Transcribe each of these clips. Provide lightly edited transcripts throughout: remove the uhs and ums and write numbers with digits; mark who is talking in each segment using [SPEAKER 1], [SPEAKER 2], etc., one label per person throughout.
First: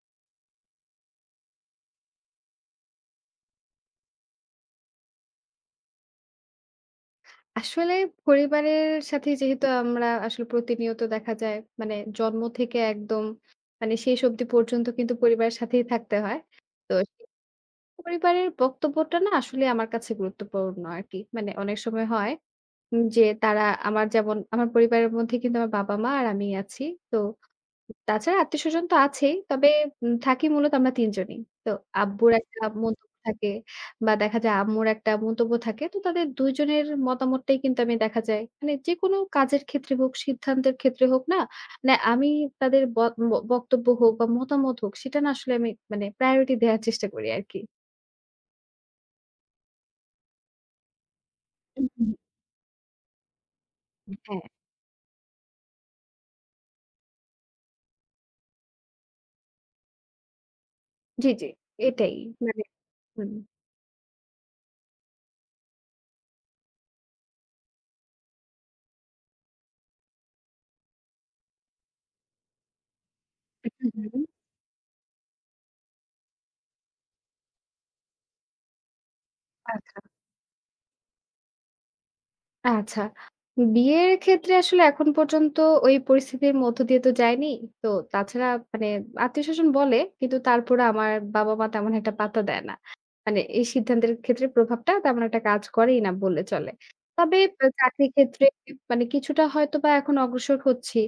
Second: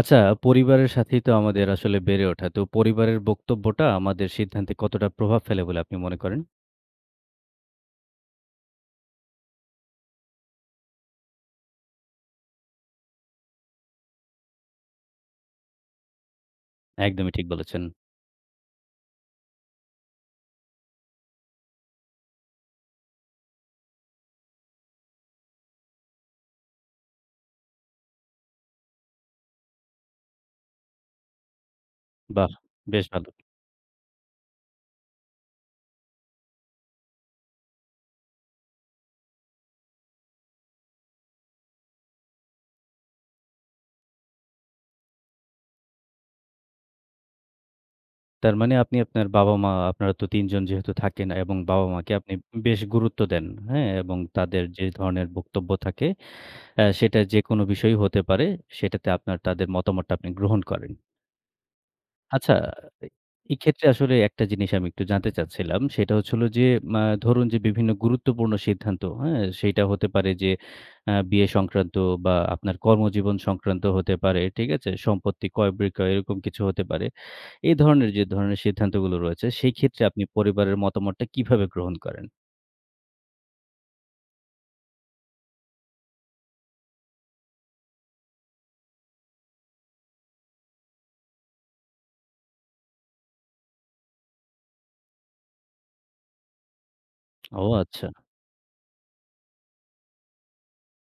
[SPEAKER 1] আচ্ছা, পরিবারের সাথেই তো আমাদের আসলে বেড়ে ওঠা। তো পরিবারের বক্তব্যটা আমাদের সিদ্ধান্তে কতটা প্রভাব ফেলে বলে আপনি মনে করেন?
[SPEAKER 2] আসলে পরিবারের সাথে যেহেতু আমরা আসলে প্রতিনিয়ত দেখা যায় মানে জন্ম থেকে একদম মানে শেষ অবধি পর্যন্ত কিন্তু পরিবারের সাথেই থাকতে হয়। তো সেই
[SPEAKER 1] একদমই ঠিক বলেছেন।
[SPEAKER 2] পরিবারের বক্তব্যটা না আসলে আমার কাছে গুরুত্বপূর্ণ আরকি। মানে অনেক সময় হয় যে তারা আমার যেমন আমার পরিবারের মধ্যে কিন্তু আমার বাবা-মা আর আমি আছি। তো তাছাড়া আত্মীয়স্বজন তো আছেই। তবে থাকি মূলত আমরা ৩ জনই। তো আব্বুর
[SPEAKER 1] বাহ!
[SPEAKER 2] একটা
[SPEAKER 1] বেশ
[SPEAKER 2] মন্তব্য
[SPEAKER 1] ভালো।
[SPEAKER 2] থাকে বা দেখা যায় আম্মুর একটা মন্তব্য থাকে। তো তাদের ২ জনের মতামতটাই কিন্তু আমি দেখা যায় মানে যেকোনো কাজের ক্ষেত্রে হোক, সিদ্ধান্তের ক্ষেত্রে হোক না, মানে আমি তাদের ব ব বক্তব্য হোক বা মতামত হোক সেটা না আসলে আমি মানে প্রায়োরিটি দেওয়ার চেষ্টা করি আরকি।
[SPEAKER 1] তার মানে আপনি আপনার বাবা-মা আপনারা তো ৩ জন যেহেতু থাকেন এবং
[SPEAKER 2] হুম, হুম,
[SPEAKER 1] বাবা-মাকে আপনি বেশ গুরুত্ব দেন, হ্যাঁ? এবং
[SPEAKER 2] হুম। হ্যাঁ,
[SPEAKER 1] তাদের যে ধরনের বক্তব্য থাকে, সেটা যেকোনো বিষয়ই হতে পারে, সেটাতে আপনার তাদের মতামতটা আপনি গ্রহণ করেন।
[SPEAKER 2] জি, জি। এটাই
[SPEAKER 1] আচ্ছা,
[SPEAKER 2] মানে
[SPEAKER 1] এ
[SPEAKER 2] হুম।
[SPEAKER 1] এক্ষেত্রে আসলে একটা জিনিস আমি একটু জানতে চাচ্ছিলাম। সেটা হচ্ছে হলো যে, ধরুন যে বিভিন্ন গুরুত্বপূর্ণ সিদ্ধান্ত, হ্যাঁ? সেইটা হতে পারে যে বিয়ে সংক্রান্ত বা আপনার কর্মজীবন সংক্রান্ত
[SPEAKER 2] হুম, হুম।
[SPEAKER 1] হতে
[SPEAKER 2] হুম।
[SPEAKER 1] পারে, ঠিক আছে? সম্পত্তি ক্রয়-বিক্রয় এরকম কিছু হতে পারে। এই ধরনের যে ধরনের সিদ্ধান্তগুলো রয়েছে, সেই
[SPEAKER 2] আচ্ছা।
[SPEAKER 1] ক্ষেত্রে আপনি পরিবারের মতামতটা কিভাবে গ্রহণ করেন?
[SPEAKER 2] আচ্ছা। বিয়ের ক্ষেত্রে আসলে এখন পর্যন্ত ওই পরিস্থিতির মধ্য দিয়ে তো যায়নি। তো তাছাড়া মানে আত্মীয়স্বজন বলে, কিন্তু তারপরে আমার বাবা-মা তেমন একটা পাত্তা দেয় না। মানে এই সিদ্ধান্তের ক্ষেত্রে প্রভাবটা তেমন একটা কাজ করেই না বললে চলে। তবে
[SPEAKER 1] ও আচ্ছা!
[SPEAKER 2] চাকরির ক্ষেত্রে মানে কিছুটা হয়তোবা এখন অগ্রসর হচ্ছি।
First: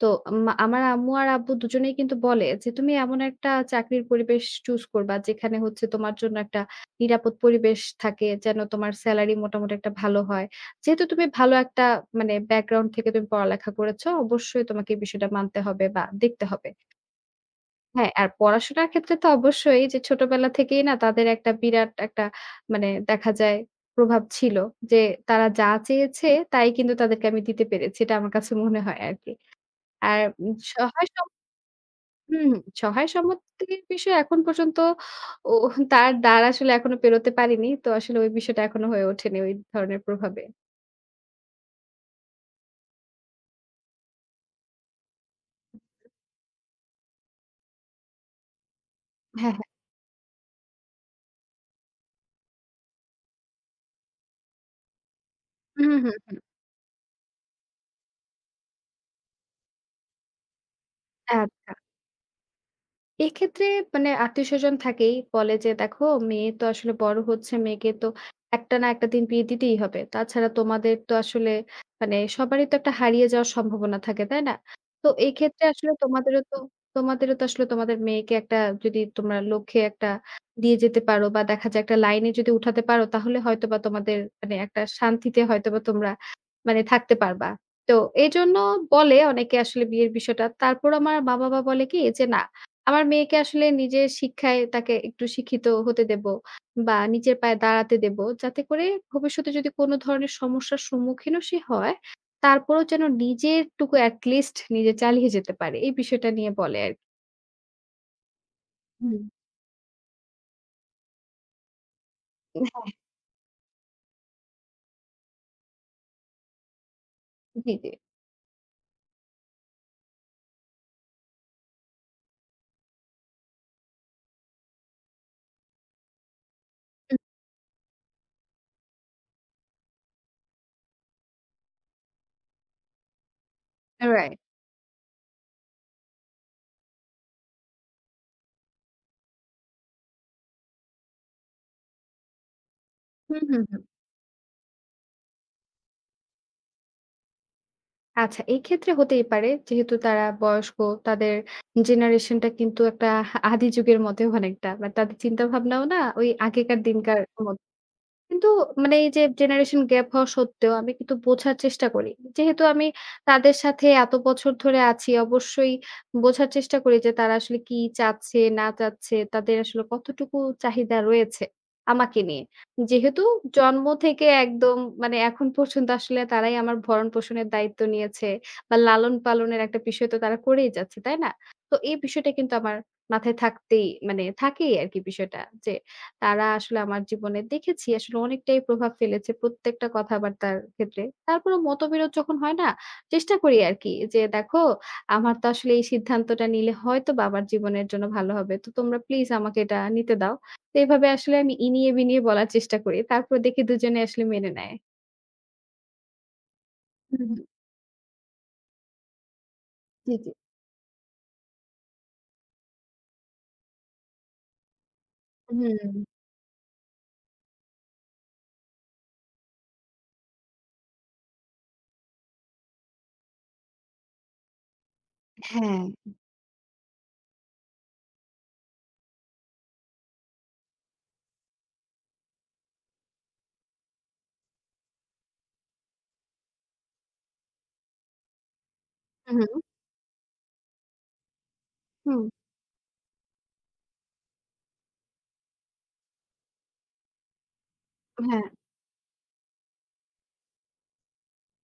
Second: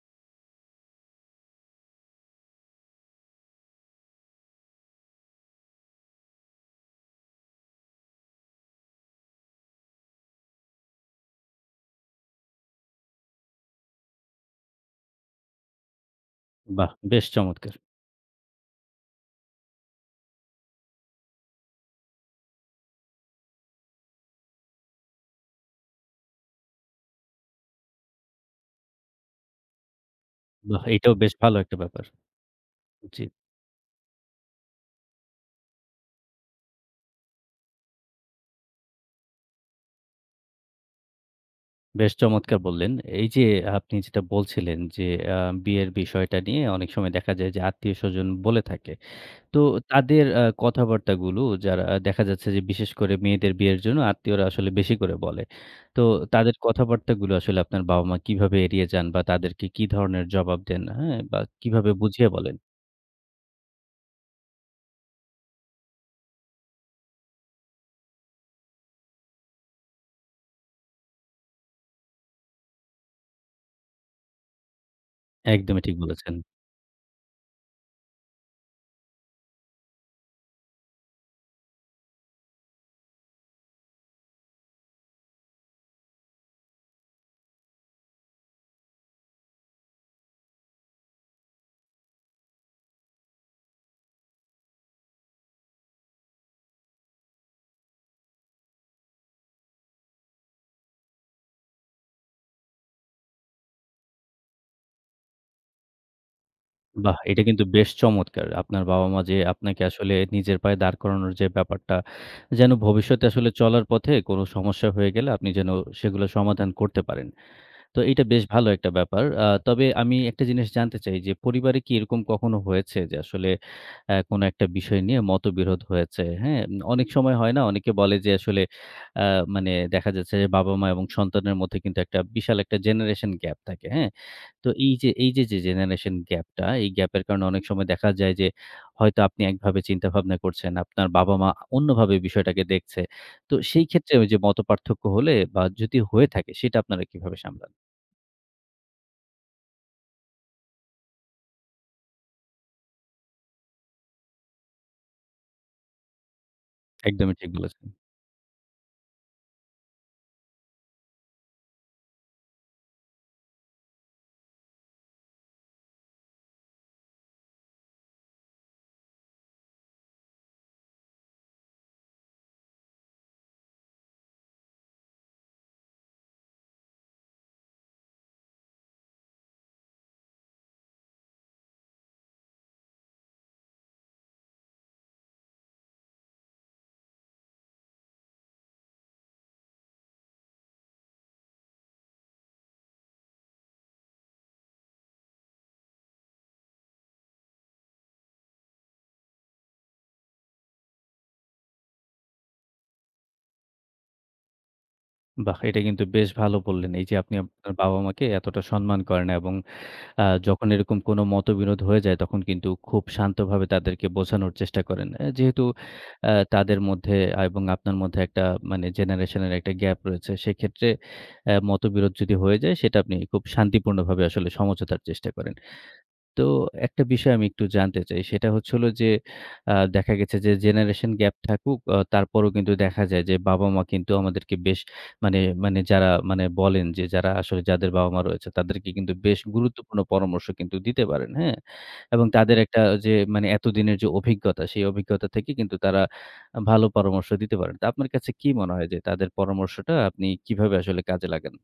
[SPEAKER 2] তো মা আমার আম্মু আর আব্বু দুজনেই কিন্তু বলে যে, "তুমি এমন একটা চাকরির পরিবেশ চুজ করবা যেখানে হচ্ছে তোমার জন্য একটা নিরাপদ পরিবেশ থাকে। যেন তোমার সেলারি মোটামুটি একটা ভালো হয়।" যেহেতু তুমি ভালো একটা মানে ব্যাকগ্রাউন্ড থেকে তুমি পড়ালেখা করেছো, অবশ্যই তোমাকে এই বিষয়টা মানতে হবে বা দেখতে হবে।
[SPEAKER 1] বাহ! বেশ চমৎকার!
[SPEAKER 2] হ্যাঁ, আর পড়াশোনার ক্ষেত্রে তো অবশ্যই যে ছোটবেলা থেকেই না তাদের একটা বিরাট একটা মানে দেখা যায় প্রভাব ছিল যে তারা যা চেয়েছে তাই কিন্তু তাদেরকে আমি দিতে পেরেছি। এটা আমার কাছে মনে হয় আরকি। আর
[SPEAKER 1] বাহ!
[SPEAKER 2] সহায়
[SPEAKER 1] এটাও
[SPEAKER 2] সম
[SPEAKER 1] বেশ ভালো একটা ব্যাপার।
[SPEAKER 2] হুম, হুম। সহায়
[SPEAKER 1] জি।
[SPEAKER 2] সম্পত্তির বিষয় এখন পর্যন্ত ও তার দ্বার আসলে এখনো পেরোতে পারিনি। তো আসলে ওই বিষয়টা এখনো হয়ে ওঠেনি ওই ধরনের প্রভাবে।
[SPEAKER 1] বেশ চমৎকার বললেন। এই যে আপনি যেটা বলছিলেন যে আ বিয়ের বিষয়টা নিয়ে অনেক সময় দেখা যায় যে আত্মীয়স্বজন বলে থাকে।
[SPEAKER 2] হ্যাঁ,
[SPEAKER 1] তো
[SPEAKER 2] হ্যাঁ।
[SPEAKER 1] তাদের কথাবার্তাগুলো যারা দেখা যাচ্ছে যে বিশেষ করে মেয়েদের বিয়ের জন্য আত্মীয়রা আসলে বেশি করে বলে।
[SPEAKER 2] হুম,
[SPEAKER 1] তো
[SPEAKER 2] হুম, হুম।
[SPEAKER 1] তাদের কথাবার্তাগুলো আসলে আপনার বাবা-মা কিভাবে এড়িয়ে যান বা তাদেরকে কি ধরনের জবাব দেন, হ্যাঁ? বা
[SPEAKER 2] আচ্ছা।
[SPEAKER 1] কিভাবে বুঝিয়ে বলেন?
[SPEAKER 2] এক্ষেত্রে মানে আত্মীয়স্বজন থাকেই। বলে যে, "দেখো মেয়ে তো আসলে বড় হচ্ছে। মেয়েকে তো একটা না একটা দিন বিয়ে দিতেই হবে। তাছাড়া তোমাদের তো আসলে মানে সবারই তো একটা হারিয়ে যাওয়ার সম্ভাবনা থাকে, তাই না? তো এই ক্ষেত্রে
[SPEAKER 1] একদমই
[SPEAKER 2] আসলে
[SPEAKER 1] ঠিক বলেছেন।
[SPEAKER 2] তোমাদেরও তো আসলে তোমাদের মেয়েকে একটা যদি তোমরা লক্ষ্যে একটা দিয়ে যেতে পারো বা দেখা যায় একটা লাইনে যদি উঠাতে পারো তাহলে হয়তোবা তোমাদের মানে একটা শান্তিতে হয়তোবা তোমরা মানে থাকতে পারবা।" তো এজন্য বলে অনেকে আসলে বিয়ের বিষয়টা। তারপর আমার বাবা-মা বলে কি যে, "না আমার মেয়েকে আসলে নিজের শিক্ষায় তাকে একটু শিক্ষিত হতে দেব বা নিজের পায়ে দাঁড়াতে দেব। যাতে করে ভবিষ্যতে যদি কোনো ধরনের সমস্যার সম্মুখীনও সে হয়, তারপরেও যেন নিজেরটুকু at least নিজে চালিয়ে যেতে পারে। এই বিষয়টা নিয়ে বলে আরকি।
[SPEAKER 1] বাহ! এটা কিন্তু বেশ চমৎকার। আপনার বাবা-মা
[SPEAKER 2] হুম।
[SPEAKER 1] যে আপনাকে আসলে নিজের পায়ে দাঁড় করানোর যে ব্যাপারটা, যেন
[SPEAKER 2] হ্যাঁ,
[SPEAKER 1] ভবিষ্যতে আসলে চলার পথে কোনো সমস্যা হয়ে গেলে আপনি যেন সেগুলো সমাধান করতে পারেন।
[SPEAKER 2] জি, জি।
[SPEAKER 1] তো এইটা বেশ ভালো একটা ব্যাপার। তবে আমি একটা জিনিস জানতে চাই যে পরিবারে কি এরকম কখনো হয়েছে যে আসলে কোনো একটা বিষয় নিয়ে মতবিরোধ হয়েছে, হ্যাঁ? অনেক
[SPEAKER 2] হুম,
[SPEAKER 1] সময় হয় না? অনেকে বলে যে আসলে আ মানে দেখা যাচ্ছে যে বাবা-মা এবং সন্তানের মধ্যে কিন্তু একটা বিশাল একটা জেনারেশন গ্যাপ থাকে, হ্যাঁ?
[SPEAKER 2] রাইট।
[SPEAKER 1] তো এই যে, যে জেনারেশন গ্যাপটা, এই গ্যাপের কারণে অনেক সময় দেখা যায় যে, হয়তো আপনি একভাবে চিন্তাভাবনা করছেন, আপনার বাবা-মা অন্যভাবে বিষয়টাকে দেখছে।
[SPEAKER 2] হুম,
[SPEAKER 1] তো
[SPEAKER 2] হুম, হুম।
[SPEAKER 1] সেই ক্ষেত্রে ওই যে মতপার্থক্য হলে বা যদি হয়ে থাকে, সেটা আপনারা কিভাবে সামলান?
[SPEAKER 2] আচ্ছা এক্ষেত্রে হতেই পারে যেহেতু তারা বয়স্ক, তাদের জেনারেশনটা কিন্তু একটা আদি যুগের মতো অনেকটা। বা তাদের চিন্তাভাবনাও না ওই আগেকার দিনকার
[SPEAKER 1] একদমই ঠিক
[SPEAKER 2] মত।
[SPEAKER 1] বলেছেন।
[SPEAKER 2] কিন্তু মানে এই যে জেনারেশন গ্যাপ হওয়া সত্ত্বেও আমি কিন্তু বোঝার চেষ্টা করি। যেহেতু আমি তাদের সাথে এত বছর ধরে আছি অবশ্যই বোঝার চেষ্টা করি যে তারা আসলে কি চাচ্ছে না চাচ্ছে, তাদের আসলে কতটুকু চাহিদা রয়েছে আমাকে নিয়ে। যেহেতু জন্ম থেকে একদম মানে এখন পর্যন্ত আসলে তারাই আমার ভরণ-পোষণের দায়িত্ব নিয়েছে বা লালন-পালনের একটা বিষয় তো তারা করেই যাচ্ছে, তাই না? তো এই বিষয়টা কিন্তু আমার মাথায় থাকতেই মানে থাকেই আরকি বিষয়টা যে তারা আসলে আমার জীবনে দেখেছি আসলে অনেকটাই প্রভাব ফেলেছে প্রত্যেকটা কথাবার্তার ক্ষেত্রে। তারপরেও মতবিরোধ যখন হয় না, চেষ্টা করি আরকি যে, "দেখো আমার তো আসলে এই সিদ্ধান্তটা নিলে হয়তোবা আমার জীবনের জন্য ভালো হবে। তো তোমরা প্লিজ আমাকে এটা নিতে দাও।" তো এভাবে আসলে আমি ইনিয়ে বিনিয়ে বলার চেষ্টা করি। তারপর দেখি দুজনে আসলে মেনে নেয়।
[SPEAKER 1] বাহ! এটা কিন্তু বেশ ভালো বললেন। এই যে
[SPEAKER 2] হুম,
[SPEAKER 1] আপনি
[SPEAKER 2] হুম।
[SPEAKER 1] আপনার বাবা-মাকে এতটা সম্মান করেন এবং
[SPEAKER 2] জি, জি।
[SPEAKER 1] যখন এরকম কোনো মতবিরোধ হয়ে যায়, তখন কিন্তু খুব শান্তভাবে তাদেরকে বোঝানোর চেষ্টা করেন। যেহেতু
[SPEAKER 2] হুম,
[SPEAKER 1] তাদের মধ্যে এবং আপনার মধ্যে একটা মানে জেনারেশনের একটা গ্যাপ রয়েছে, সেক্ষেত্রে মতবিরোধ যদি হয়ে যায়, সেটা আপনি খুব শান্তিপূর্ণভাবে আসলে সমঝোতার চেষ্টা করেন।
[SPEAKER 2] হ্যাঁ।
[SPEAKER 1] তো একটা বিষয় আমি একটু জানতে চাই। সেটা হচ্ছে হলো যে, দেখা গেছে যে জেনারেশন গ্যাপ থাকুক তারপরেও কিন্তু দেখা যায় যে বাবা-মা কিন্তু আমাদেরকে বেশ মানে মানে যারা মানে বলেন যে যারা আসলে যাদের বাবা-মা রয়েছে তাদেরকে কিন্তু বেশ
[SPEAKER 2] হুম,
[SPEAKER 1] গুরুত্বপূর্ণ পরামর্শ কিন্তু দিতে পারেন, হ্যাঁ?
[SPEAKER 2] হুম,
[SPEAKER 1] এবং তাদের একটা যে মানে এতদিনের যে অভিজ্ঞতা, সেই অভিজ্ঞতা থেকে কিন্তু তারা ভালো পরামর্শ দিতে পারেন। তো আপনার কাছে
[SPEAKER 2] হ্যাঁ।
[SPEAKER 1] কি মনে হয় যে তাদের পরামর্শটা আপনি কিভাবে আসলে কাজে লাগান?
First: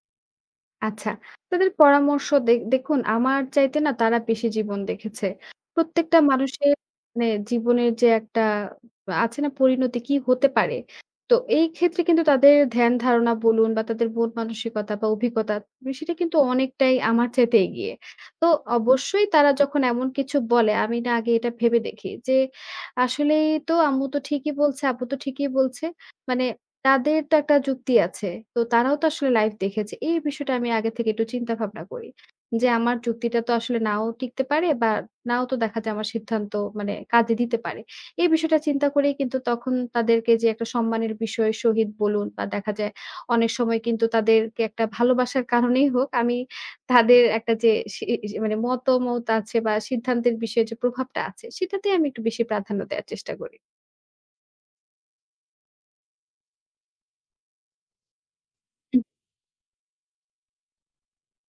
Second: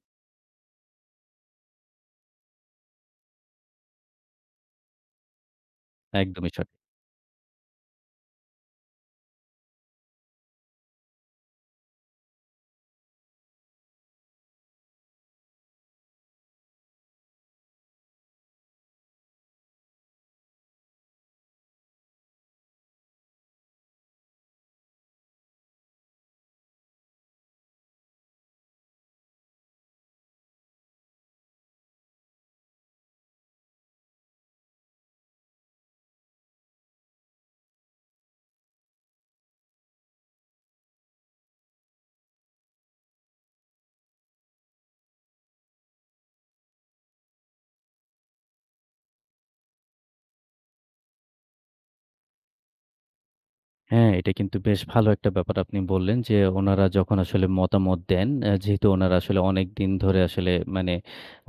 [SPEAKER 2] আচ্ছা। তাদের পরামর্শ দেখুন আমার চাইতে না তারা বেশি জীবন দেখেছে। প্রত্যেকটা
[SPEAKER 1] একদমই সঠিক।
[SPEAKER 2] মানুষের মানে জীবনের যে একটা আছে না পরিণতি কি হতে পারে। তো এই ক্ষেত্রে কিন্তু তাদের ধ্যান ধারণা বলুন বা তাদের মন মানসিকতা বা অভিজ্ঞতা সেটা কিন্তু অনেকটাই আমার চাইতে এগিয়ে। তো অবশ্যই তারা যখন এমন কিছু বলে আমি না আগে এটা ভেবে দেখি যে আসলেই তো আম্মু তো ঠিকই বলছে, আব্বু তো ঠিকই বলছে। মানে তাদের তো একটা যুক্তি আছে। তো তারাও তো আসলে লাইভ দেখেছে। এই বিষয়টা আমি আগে থেকে একটু চিন্তা ভাবনা করি। যে আমার যুক্তিটা তো আসলে নাও টিকতে পারে বা নাও তো দেখা যায় আমার সিদ্ধান্ত মানে কাজে দিতে পারে। এই বিষয়টা চিন্তা করেই কিন্তু তখন তাদেরকে যে একটা সম্মানের বিষয় শহীদ বলুন বা দেখা যায় অনেক সময় কিন্তু তাদেরকে একটা ভালোবাসার কারণেই হোক আমি তাদের একটা যে সি সি মানে মতামত আছে বা সিদ্ধান্তের বিষয়ে যে প্রভাবটা আছে সেটাতেই আমি একটু বেশি প্রাধান্য দেওয়ার চেষ্টা করি।
[SPEAKER 1] হ্যাঁ, এটা কিন্তু বেশ ভালো একটা ব্যাপার আপনি বললেন যে, ওনারা যখন আসলে মতামত দেন, যেহেতু
[SPEAKER 2] হুম।
[SPEAKER 1] ওনারা আসলে অনেকদিন ধরে আসলে মানে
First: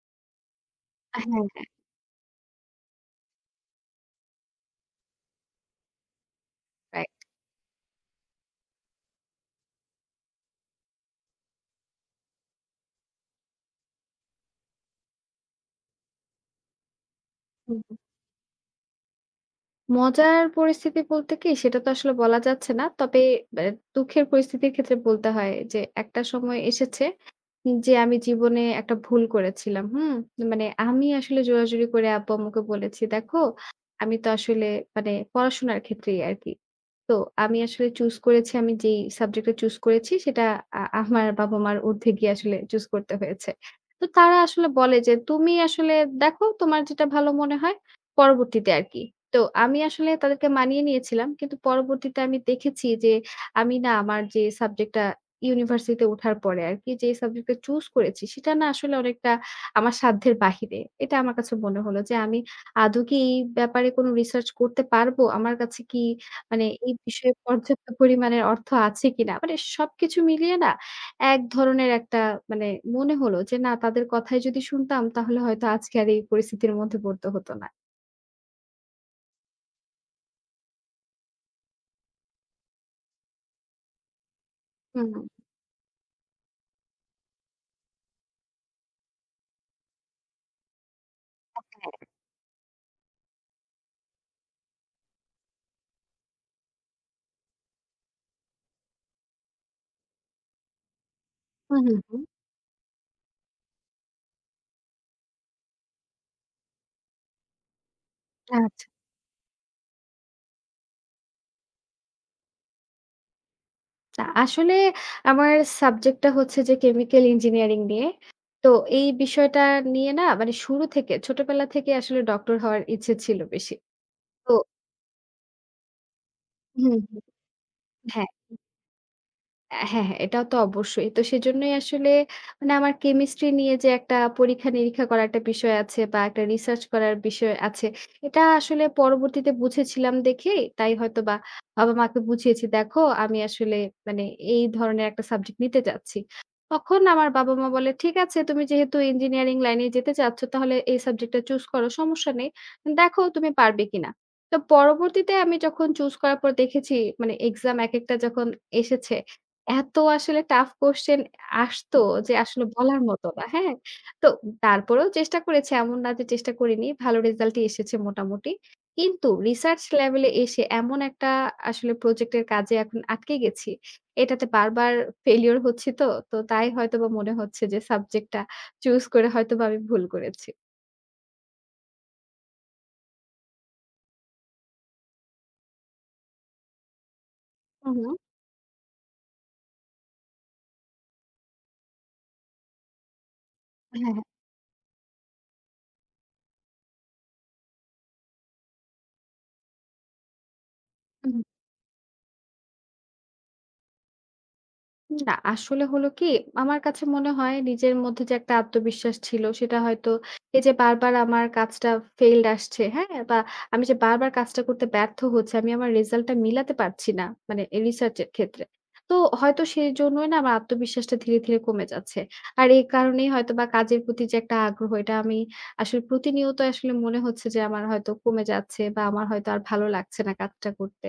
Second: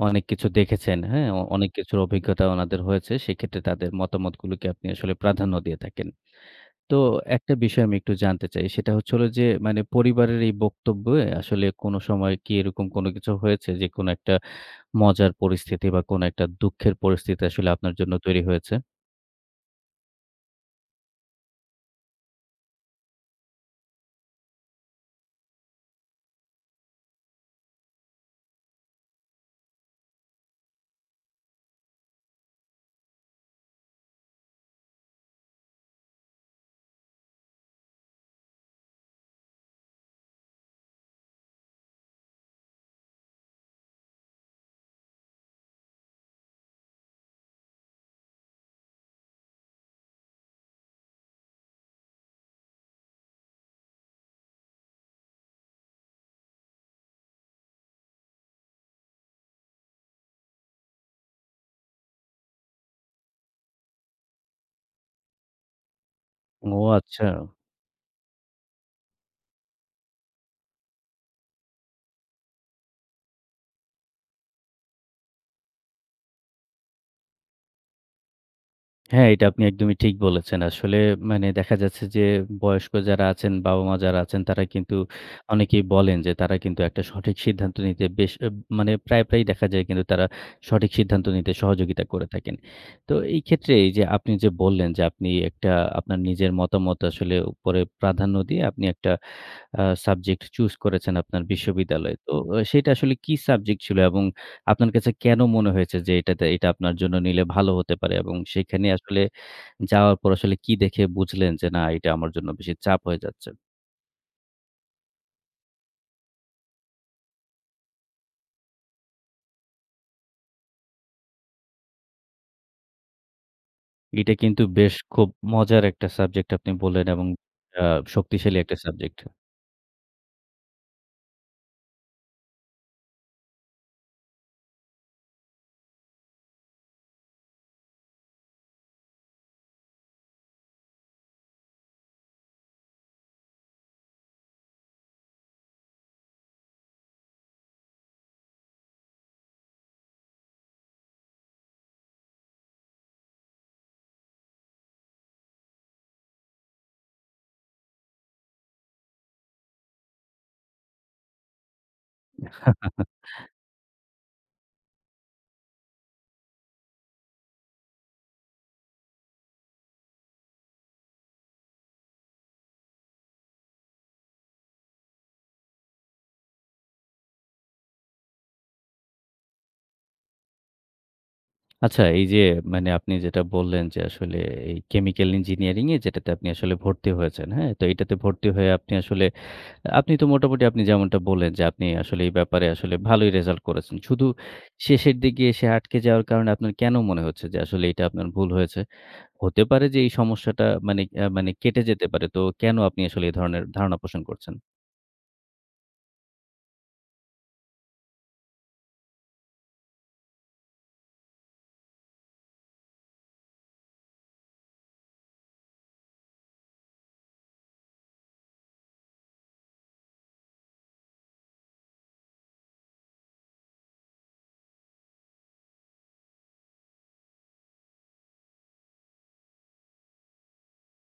[SPEAKER 1] অনেক কিছু দেখেছেন,
[SPEAKER 2] হ্যাঁ,
[SPEAKER 1] হ্যাঁ?
[SPEAKER 2] হ্যাঁ,
[SPEAKER 1] অনেক কিছুর অভিজ্ঞতা ওনাদের হয়েছে। সেক্ষেত্রে তাদের মতামতগুলোকে আপনি আসলে প্রাধান্য দিয়ে থাকেন। তো
[SPEAKER 2] রাইট।
[SPEAKER 1] একটা বিষয় আমি একটু জানতে চাই। সেটা হচ্ছে হলো যে, মানে পরিবারের এই বক্তব্যে আসলে কোনো সময় কি এরকম কোনো কিছু হয়েছে যে, কোনো একটা মজার পরিস্থিতি বা কোনো একটা দুঃখের পরিস্থিতি আসলে
[SPEAKER 2] হুম।
[SPEAKER 1] আপনার জন্য তৈরি হয়েছে?
[SPEAKER 2] মজার পরিস্থিতি বলতে কি সেটা তো আসলে বলা যাচ্ছে না। তবে অ্যা দুঃখের পরিস্থিতির ক্ষেত্রে বলতে হয় যে একটা সময় এসেছে যে আমি জীবনে একটা ভুল করেছিলাম। হুম? মানে আমি আসলে জোরাজুরি করে আব্বু-আম্মুকে বলেছি, "দেখো আমি তো আসলে" মানে পড়াশোনার ক্ষেত্রেই আরকি। তো আমি আসলে চুজ করেছি আমি যেই সাবজেক্টটা চুজ করেছি সেটা আমার বাবা-মার ঊর্ধ্বে গিয়ে আসলে চুজ করতে হয়েছে। তো তারা আসলে বলে যে, "তুমি আসলে দেখো তোমার যেটা ভালো মনে হয় পরবর্তীতে আরকি।" তো আমি আসলে তাদেরকে মানিয়ে নিয়েছিলাম। কিন্তু পরবর্তীতে আমি দেখেছি যে আমি না আমার যে সাবজেক্টটা ইউনিভার্সিটিতে ওঠার পরে আরকি যে সাবজেক্টটা চুজ করেছি সেটা না আসলে অনেকটা আমার সাধ্যের বাহিরে। এটা আমার কাছে মনে হলো যে আমি আদৌ কি এই ব্যাপারে কোনো রিসার্চ করতে পারবো? আমার কাছে কি মানে
[SPEAKER 1] ও
[SPEAKER 2] এই
[SPEAKER 1] আচ্ছা।
[SPEAKER 2] বিষয়ে পর্যাপ্ত পরিমাণের অর্থ আছে কিনা? মানে সবকিছু মিলিয়ে না এক ধরনের একটা মানে মনে হলো যে না তাদের কথাই যদি শুনতাম তাহলে হয়তো আজকে আর এই পরিস্থিতির মধ্যে পড়তে হতো না।
[SPEAKER 1] হ্যাঁ, এটা আপনি একদমই ঠিক বলেছেন। আসলে মানে দেখা যাচ্ছে যে বয়স্ক যারা আছেন, বাবা-মা যারা আছেন তারা কিন্তু
[SPEAKER 2] হুম,
[SPEAKER 1] অনেকেই বলেন যে তারা কিন্তু একটা সঠিক সিদ্ধান্ত নিতে বেশ মানে প্রায়, প্রায়ই দেখা যায় কিন্তু তারা সঠিক সিদ্ধান্ত নিতে সহযোগিতা করে থাকেন। তো এই ক্ষেত্রে এই যে আপনি যে বললেন যে আপনি একটা আপনার নিজের মতামত আসলে উপরে প্রাধান্য দিয়ে আপনি একটা সাবজেক্ট চুজ করেছেন আপনার
[SPEAKER 2] হুম, হুম,
[SPEAKER 1] বিশ্ববিদ্যালয়ে।
[SPEAKER 2] হুম।
[SPEAKER 1] তো সেটা আসলে কি সাবজেক্ট ছিল এবং আপনার কাছে কেন মনে হয়েছে যে এটা আপনার জন্য নিলে ভালো হতে পারে এবং সেখানে
[SPEAKER 2] আচ্ছা।
[SPEAKER 1] আসলে যাওয়ার পর আসলে কি দেখে বুঝলেন যে না এটা আমার জন্য বেশি চাপ হয়ে যাচ্ছে?
[SPEAKER 2] আচ্ছা। আসলে আমার সাবজেক্টটা হচ্ছে যে কেমিক্যাল ইঞ্জিনিয়ারিং নিয়ে। তো এই বিষয়টা নিয়ে না মানে শুরু থেকে ছোটবেলা থেকে আসলে ডক্টর হওয়ার ইচ্ছে ছিল বেশি।
[SPEAKER 1] এটা
[SPEAKER 2] তো
[SPEAKER 1] কিন্তু বেশ খুব মজার একটা সাবজেক্ট আপনি
[SPEAKER 2] হুম,
[SPEAKER 1] বললেন
[SPEAKER 2] হুম।
[SPEAKER 1] এবং আ
[SPEAKER 2] হ্যাঁ।
[SPEAKER 1] শক্তিশালী একটা সাবজেক্ট।
[SPEAKER 2] হ্যাঁ, হ্যাঁ, এটা তো অবশ্যই। তো সেজন্যই আসলে মানে আমার কেমিস্ট্রি নিয়ে যে একটা পরীক্ষা-নিরীক্ষা করার একটা বিষয় আছে বা একটা রিসার্চ করার বিষয় আছে, এটা আসলে পরবর্তীতে বুঝেছিলাম দেখেই তাই হয়তোবা বাবা-মাকে বুঝিয়েছি, "দেখো আমি আসলে মানে এই ধরনের একটা সাবজেক্ট নিতে চাচ্ছি।" তখন আমার বাবা-মা বলে, "ঠিক আছে তুমি যেহেতু ইঞ্জিনিয়ারিং লাইনে যেতে চাচ্ছ তাহলে এই সাবজেক্টটা চুজ করো, সমস্যা নেই। দেখো তুমি পারবে কিনা?" তো পরবর্তীতে আমি যখন চুজ করার পর দেখেছি মানে এক্সাম একেকটা যখন এসেছে এত আসলে টাফ কোয়েশ্চেন আসতো যে আসলে বলার মতো না। হ্যাঁ? তো তারপরেও চেষ্টা করেছি। এমন না যে চেষ্টা করিনি। ভালো রেজাল্টই এসেছে মোটামুটি। কিন্তু রিসার্চ লেভেলে এসে এমন একটা আসলে প্রজেক্টের কাজে এখন আটকে গেছি। এটাতে বারবার ফেইলিউর হচ্ছি তো। তো তাই হয়তোবা মনে হচ্ছে যে সাবজেক্টটা চুজ করে হয়তোবা আমি ভুল করেছি।
[SPEAKER 1] আচ্ছা এই যে মানে আপনি যেটা বললেন যে আসলে এই কেমিক্যাল ইঞ্জিনিয়ারিং এ যেটাতে আপনি আসলে ভর্তি হয়েছেন, হ্যাঁ? তো
[SPEAKER 2] হু, হু।
[SPEAKER 1] এটাতে ভর্তি হয়ে আপনি আসলে আপনি তো মোটামুটি আপনি যেমনটা বললেন যে আপনি আসলে এই ব্যাপারে আসলে ভালোই রেজাল্ট করেছেন।
[SPEAKER 2] হ্যাঁ,
[SPEAKER 1] শেষের দিকে এসে আটকে যাওয়ার কারণে আপনার কেন মনে হচ্ছে যে আসলে এটা আপনার ভুল হয়েছে? হতে পারে যে এই সমস্যাটা মানে
[SPEAKER 2] হ্যাঁ।
[SPEAKER 1] মানে কেটে যেতে পারে। তো কেন আপনি আসলে এই ধরনের ধারণা পোষণ করছেন?
[SPEAKER 2] না, আসলে হলো কি? আমার কাছে মনে হয় নিজের মধ্যে যে একটা আত্মবিশ্বাস ছিল সেটা হয়তো এই যে বারবার আমার কাজটা failed আসছে, হ্যাঁ? বা আমি যে বারবার কাজটা করতে ব্যর্থ হচ্ছি, আমি আমার রেজাল্টটা মিলাতে পারছি না, মানে এ রিসার্চ এর ক্ষেত্রে। তো হয়তো সেজন্যই না আমার আত্মবিশ্বাসটা ধীরে, ধীরে কমে যাচ্ছে। আর এই কারণেই হয়তোবা কাজের প্রতি যে একটা আগ্রহ এটা আমি আসলে প্রতিনিয়ত আসলে মনে হচ্ছে যে আমার হয়তো কমে যাচ্ছে বা আমার হয়তো আর ভালো লাগছে না কাজটা করতে।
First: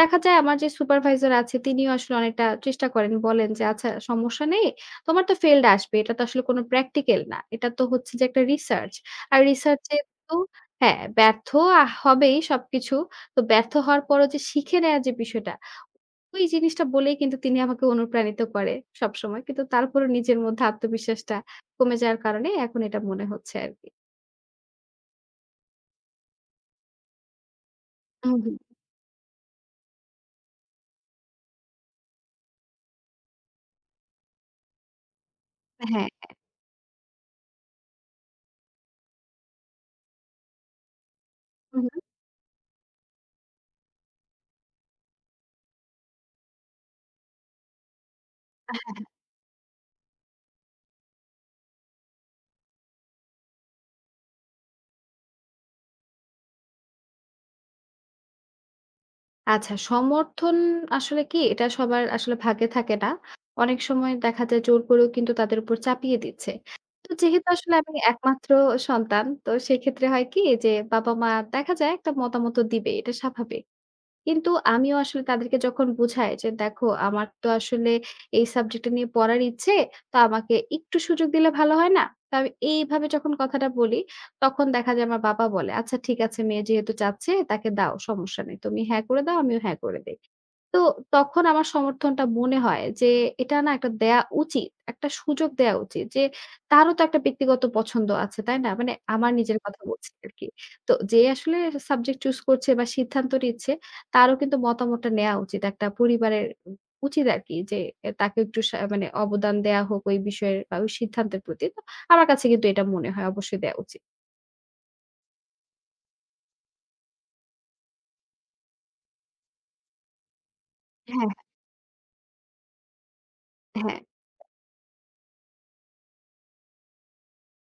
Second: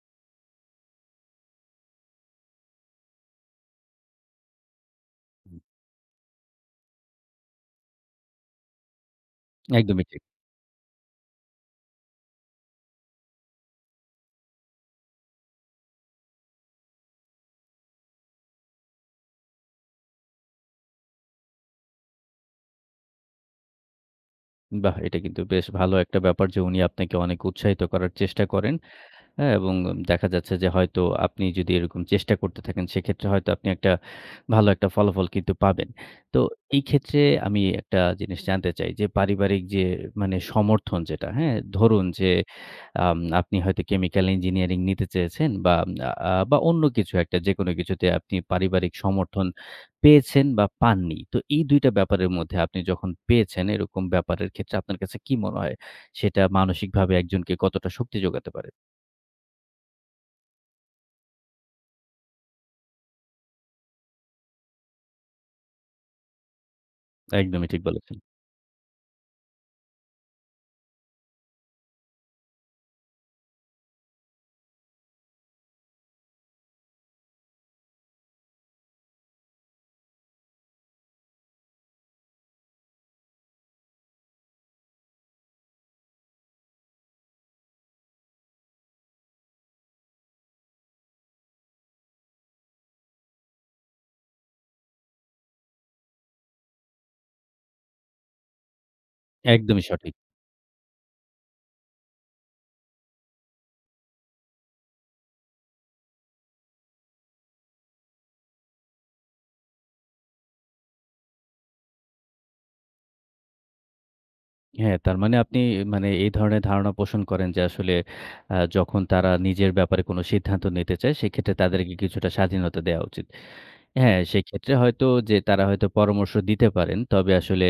[SPEAKER 2] দেখা যায় আমার যে সুপারভাইজার আছে তিনিও আসলে অনেকটা চেষ্টা করেন। বলেন যে, "আচ্ছা সমস্যা নেই। তোমার তো ফেইলড আসবে। এটা তো আসলে কোনো প্র্যাকটিক্যাল না। এটা তো হচ্ছে যে একটা রিসার্চ। আর রিসার্চ এ
[SPEAKER 1] একদমই ঠিক।
[SPEAKER 2] তো" হ্যাঁ, ব্যর্থ হবেই সবকিছু। তো ব্যর্থ হওয়ার পরও যে শিখে নেয়ার যে বিষয়টা, ওই জিনিসটা বলেই কিন্তু তিনি আমাকে অনুপ্রাণিত করে সবসময়। কিন্তু তারপরও নিজের মধ্যে আত্মবিশ্বাসটা কমে যাওয়ার কারণে এখন এটা মনে হচ্ছে আরকি।
[SPEAKER 1] বাহ! এটা কিন্তু বেশ ভালো একটা ব্যাপার যে উনি আপনাকে অনেক উৎসাহিত করার
[SPEAKER 2] হুম,
[SPEAKER 1] চেষ্টা
[SPEAKER 2] হুম।
[SPEAKER 1] করেন। হ্যাঁ, এবং দেখা যাচ্ছে যে হয়তো আপনি যদি এরকম চেষ্টা করতে থাকেন সেক্ষেত্রে হয়তো আপনি একটা ভালো একটা ফলাফল কিন্তু পাবেন।
[SPEAKER 2] হ্যাঁ।
[SPEAKER 1] তো এই ক্ষেত্রে আমি একটা জিনিস জানতে চাই যে পারিবারিক যে মানে সমর্থন যেটা, হ্যাঁ? ধরুন যে আপনি হয়তো কেমিক্যাল ইঞ্জিনিয়ারিং নিতে চেয়েছেন বা আ বা অন্য কিছু একটা যেকোনো কিছুতে আপনি পারিবারিক সমর্থন পেয়েছেন বা পাননি। তো এই ২ টা ব্যাপারের মধ্যে আপনি যখন পেয়েছেন এরকম ব্যাপারের ক্ষেত্রে আপনার কাছে কি মনে হয়? সেটা মানসিকভাবে একজনকে কতটা শক্তি যোগাতে পারে?
[SPEAKER 2] আচ্ছা, সমর্থন আসলে কি এটা সবার আসলে ভাগ্যে থাকে না। অনেক সময় দেখা যায় জোর করেও কিন্তু তাদের উপর চাপিয়ে দিচ্ছে। তো যেহেতু
[SPEAKER 1] একদমই
[SPEAKER 2] আসলে
[SPEAKER 1] ঠিক
[SPEAKER 2] আমি
[SPEAKER 1] বলেছেন।
[SPEAKER 2] একমাত্র সন্তান, তো সেক্ষেত্রে হয় কি যে বাবা-মা দেখা যায় একটা মতামত দিবে, এটা স্বাভাবিক। কিন্তু আমিও আসলে তাদেরকে যখন বুঝাই যে, "দেখো আমার তো আসলে এই সাবজেক্টটা নিয়ে পড়ার ইচ্ছে, তো আমাকে একটু সুযোগ দিলে ভালো হয় না?" তো আমি এইভাবে যখন কথাটা বলি, তখন দেখা যায় আমার বাবা বলে, "আচ্ছা ঠিক আছে, মেয়ে যেহেতু চাচ্ছে তাকে দাও, সমস্যা নেই। তুমি হ্যাঁ করে দাও, আমিও হ্যাঁ করে দেই।" তো তখন আমার সমর্থনটা মনে হয় যে এটা না একটা দেয়া উচিত। একটা সুযোগ দেয়া উচিত যে তারও তো একটা ব্যক্তিগত পছন্দ আছে, তাই না? মানে আমার নিজের কথা
[SPEAKER 1] একদমই
[SPEAKER 2] বলছি
[SPEAKER 1] সঠিক।
[SPEAKER 2] আরকি। তো যে আসলে সাবজেক্ট চুজ করছে বা সিদ্ধান্ত নিচ্ছে তারও কিন্তু মতামতটা নেয়া উচিত। একটা পরিবারের উচিত আরকি যে তাকে একটু মানে অবদান দেয়া হোক ওই বিষয়ের বা ওই সিদ্ধান্তের প্রতি। তো আমার কাছে কিন্তু এটা মনে হয় অবশ্যই দেয়া উচিত।
[SPEAKER 1] হ্যাঁ, তার মানে আপনি মানে এই ধরনের ধারণা পোষণ করেন যে আসলে যখন তারা নিজের ব্যাপারে কোনো সিদ্ধান্ত নিতে চায়
[SPEAKER 2] হ্যাঁ,
[SPEAKER 1] সেক্ষেত্রে তাদেরকে কিছুটা স্বাধীনতা দেওয়া উচিত।
[SPEAKER 2] হ্যাঁ,
[SPEAKER 1] হ্যাঁ, সেক্ষেত্রে হয়তো যে তারা হয়তো পরামর্শ দিতে পারেন। তবে আসলে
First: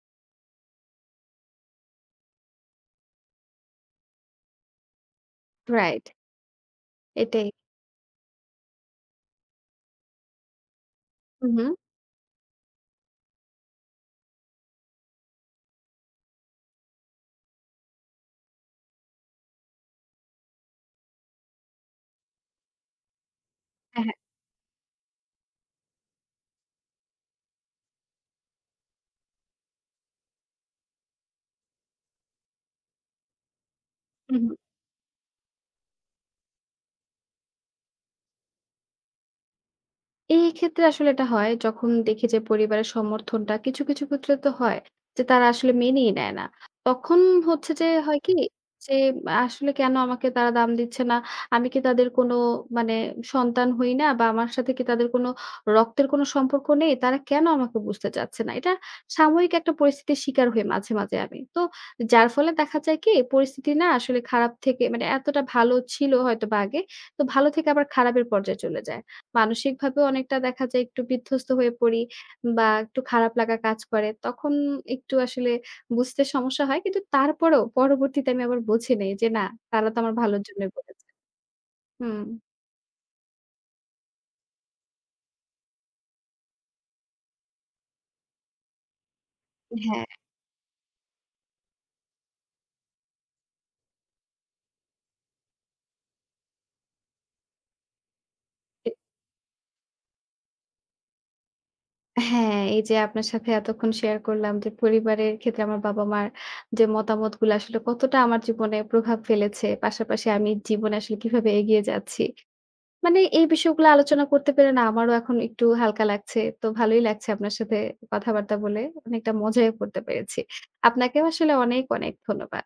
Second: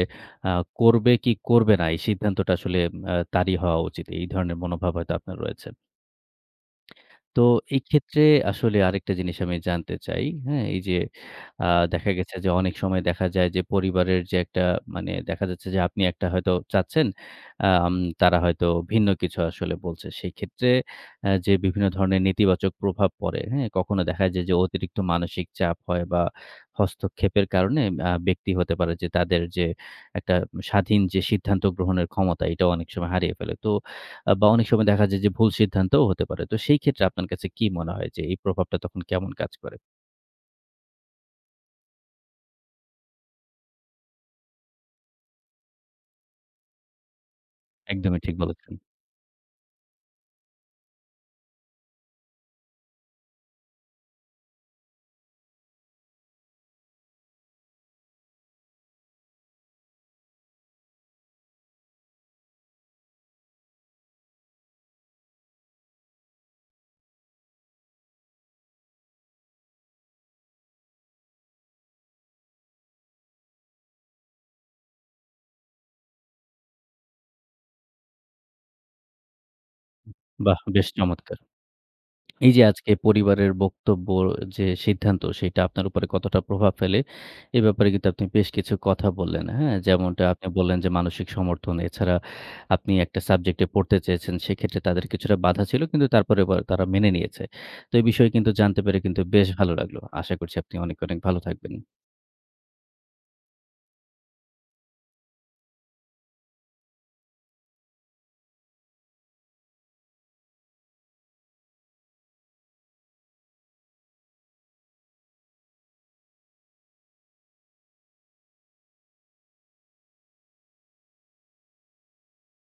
[SPEAKER 1] আ করবে কি করবে না এই সিদ্ধান্তটা আসলে তারই হওয়া উচিত। এই ধরনের মনোভাব হয়তো আপনার রয়েছে।
[SPEAKER 2] রাইট
[SPEAKER 1] তো
[SPEAKER 2] এটাই।
[SPEAKER 1] এই ক্ষেত্রে আসলে আরেকটা জিনিস আমি জানতে চাই, হ্যাঁ? এই যে
[SPEAKER 2] হু, হু।
[SPEAKER 1] আ দেখা গেছে যে অনেক সময় দেখা যায় যে পরিবারের যে একটা মানে দেখা যাচ্ছে যে আপনি একটা হয়তো চাচ্ছেন, আম তারা হয়তো ভিন্ন কিছু আসলে বলছে। সেক্ষেত্রে যে বিভিন্ন ধরনের নেতিবাচক প্রভাব পড়ে, হ্যাঁ? কখনো
[SPEAKER 2] হ্যাঁ, হ্যাঁ।
[SPEAKER 1] দেখা যায় যে অতিরিক্ত মানসিক চাপ হয় বা হস্তক্ষেপের কারণে ব্যক্তি হতে পারে যে তাদের যে একটা স্বাধীন যে সিদ্ধান্ত গ্রহণের ক্ষমতা এটাও অনেক সময় হারিয়ে ফেলে। তো
[SPEAKER 2] হু,
[SPEAKER 1] বা
[SPEAKER 2] হু।
[SPEAKER 1] অনেক সময় দেখা যায় যে ভুল সিদ্ধান্তও হতে পারে। তো সেই ক্ষেত্রে আপনার কাছে কি মনে হয় যে এই প্রভাবটা তখন কেমন কাজ করে?
[SPEAKER 2] এই ক্ষেত্রে আসলে এটা হয় যখন দেখি যে পরিবারের সমর্থনটা কিছু, কিছু ক্ষেত্রে তো হয় যে তারা আসলে মেনেই নেয় না। তখন হচ্ছে যে
[SPEAKER 1] একদমই
[SPEAKER 2] হয় কি
[SPEAKER 1] ঠিক বলেছেন।
[SPEAKER 2] যে আসলে কেন আমাকে তারা দাম দিচ্ছে না? আমি কি তাদের কোনো মানে সন্তান হই না বা আমার সাথে কি তাদের কোনো রক্তের কোনো সম্পর্ক নেই? তারা কেন আমাকে বুঝতে চাচ্ছে না? এটা সাময়িক একটা পরিস্থিতির শিকার হই মাঝে, মাঝে আমি। তো যার ফলে দেখা যায় কি পরিস্থিতি না আসলে খারাপ থেকে মানে এতটা ভালো ছিল হয়তোবা আগে। তো ভালো থেকে আবার খারাপের পর্যায়ে চলে যায়। মানসিকভাবেও অনেকটা দেখা যায় একটু বিধ্বস্ত হয়ে পড়ি বা একটু খারাপ লাগা কাজ করে। তখন একটু আসলে বুঝতে সমস্যা হয়। কিন্তু তারপরেও পরবর্তীতে আমি আবার বুঝে নেই যে না, তারা তো আমার ভালোর
[SPEAKER 1] বাহ!
[SPEAKER 2] জন্যই
[SPEAKER 1] বেশ
[SPEAKER 2] বলেছে।
[SPEAKER 1] চমৎকার।
[SPEAKER 2] হুম।
[SPEAKER 1] এই যে আজকে পরিবারের বক্তব্য যে সিদ্ধান্ত সেটা আপনার উপরে কতটা প্রভাব ফেলে এ ব্যাপারে কিন্তু আপনি বেশ কিছু কথা বললেন, হ্যাঁ?
[SPEAKER 2] হ্যাঁ,
[SPEAKER 1] যেমনটা আপনি বললেন যে মানসিক সমর্থন এছাড়া আপনি একটা সাবজেক্টে পড়তে চেয়েছেন সেক্ষেত্রে তাদের কিছুটা বাধা ছিল কিন্তু তারপরে আবার তারা মেনে নিয়েছে। তো এই বিষয়ে কিন্তু জানতে
[SPEAKER 2] এ
[SPEAKER 1] পেরে কিন্তু বেশ ভালো লাগলো। আশা করছি আপনি অনেক, অনেক ভালো থাকবেন।
[SPEAKER 2] হ্যাঁ, এই যে আপনার সাথে এতক্ষণ শেয়ার করলাম যে পরিবারের ক্ষেত্রে আমার বাবা-মার যে মতামতগুলো আসলে কতটা আমার জীবনে প্রভাব ফেলেছে। পাশাপাশি আমি জীবনে আসলে কিভাবে এগিয়ে যাচ্ছি। মানে এই বিষয়গুলো আলোচনা করতে পেরে না আমারও এখন একটু হালকা লাগছে। তো ভালোই লাগছে আপনার সাথে কথাবার্তা বলে। অনেকটা মজাও করতে পেরেছি। আপনাকেও আসলে অনেক, অনেক ধন্যবাদ।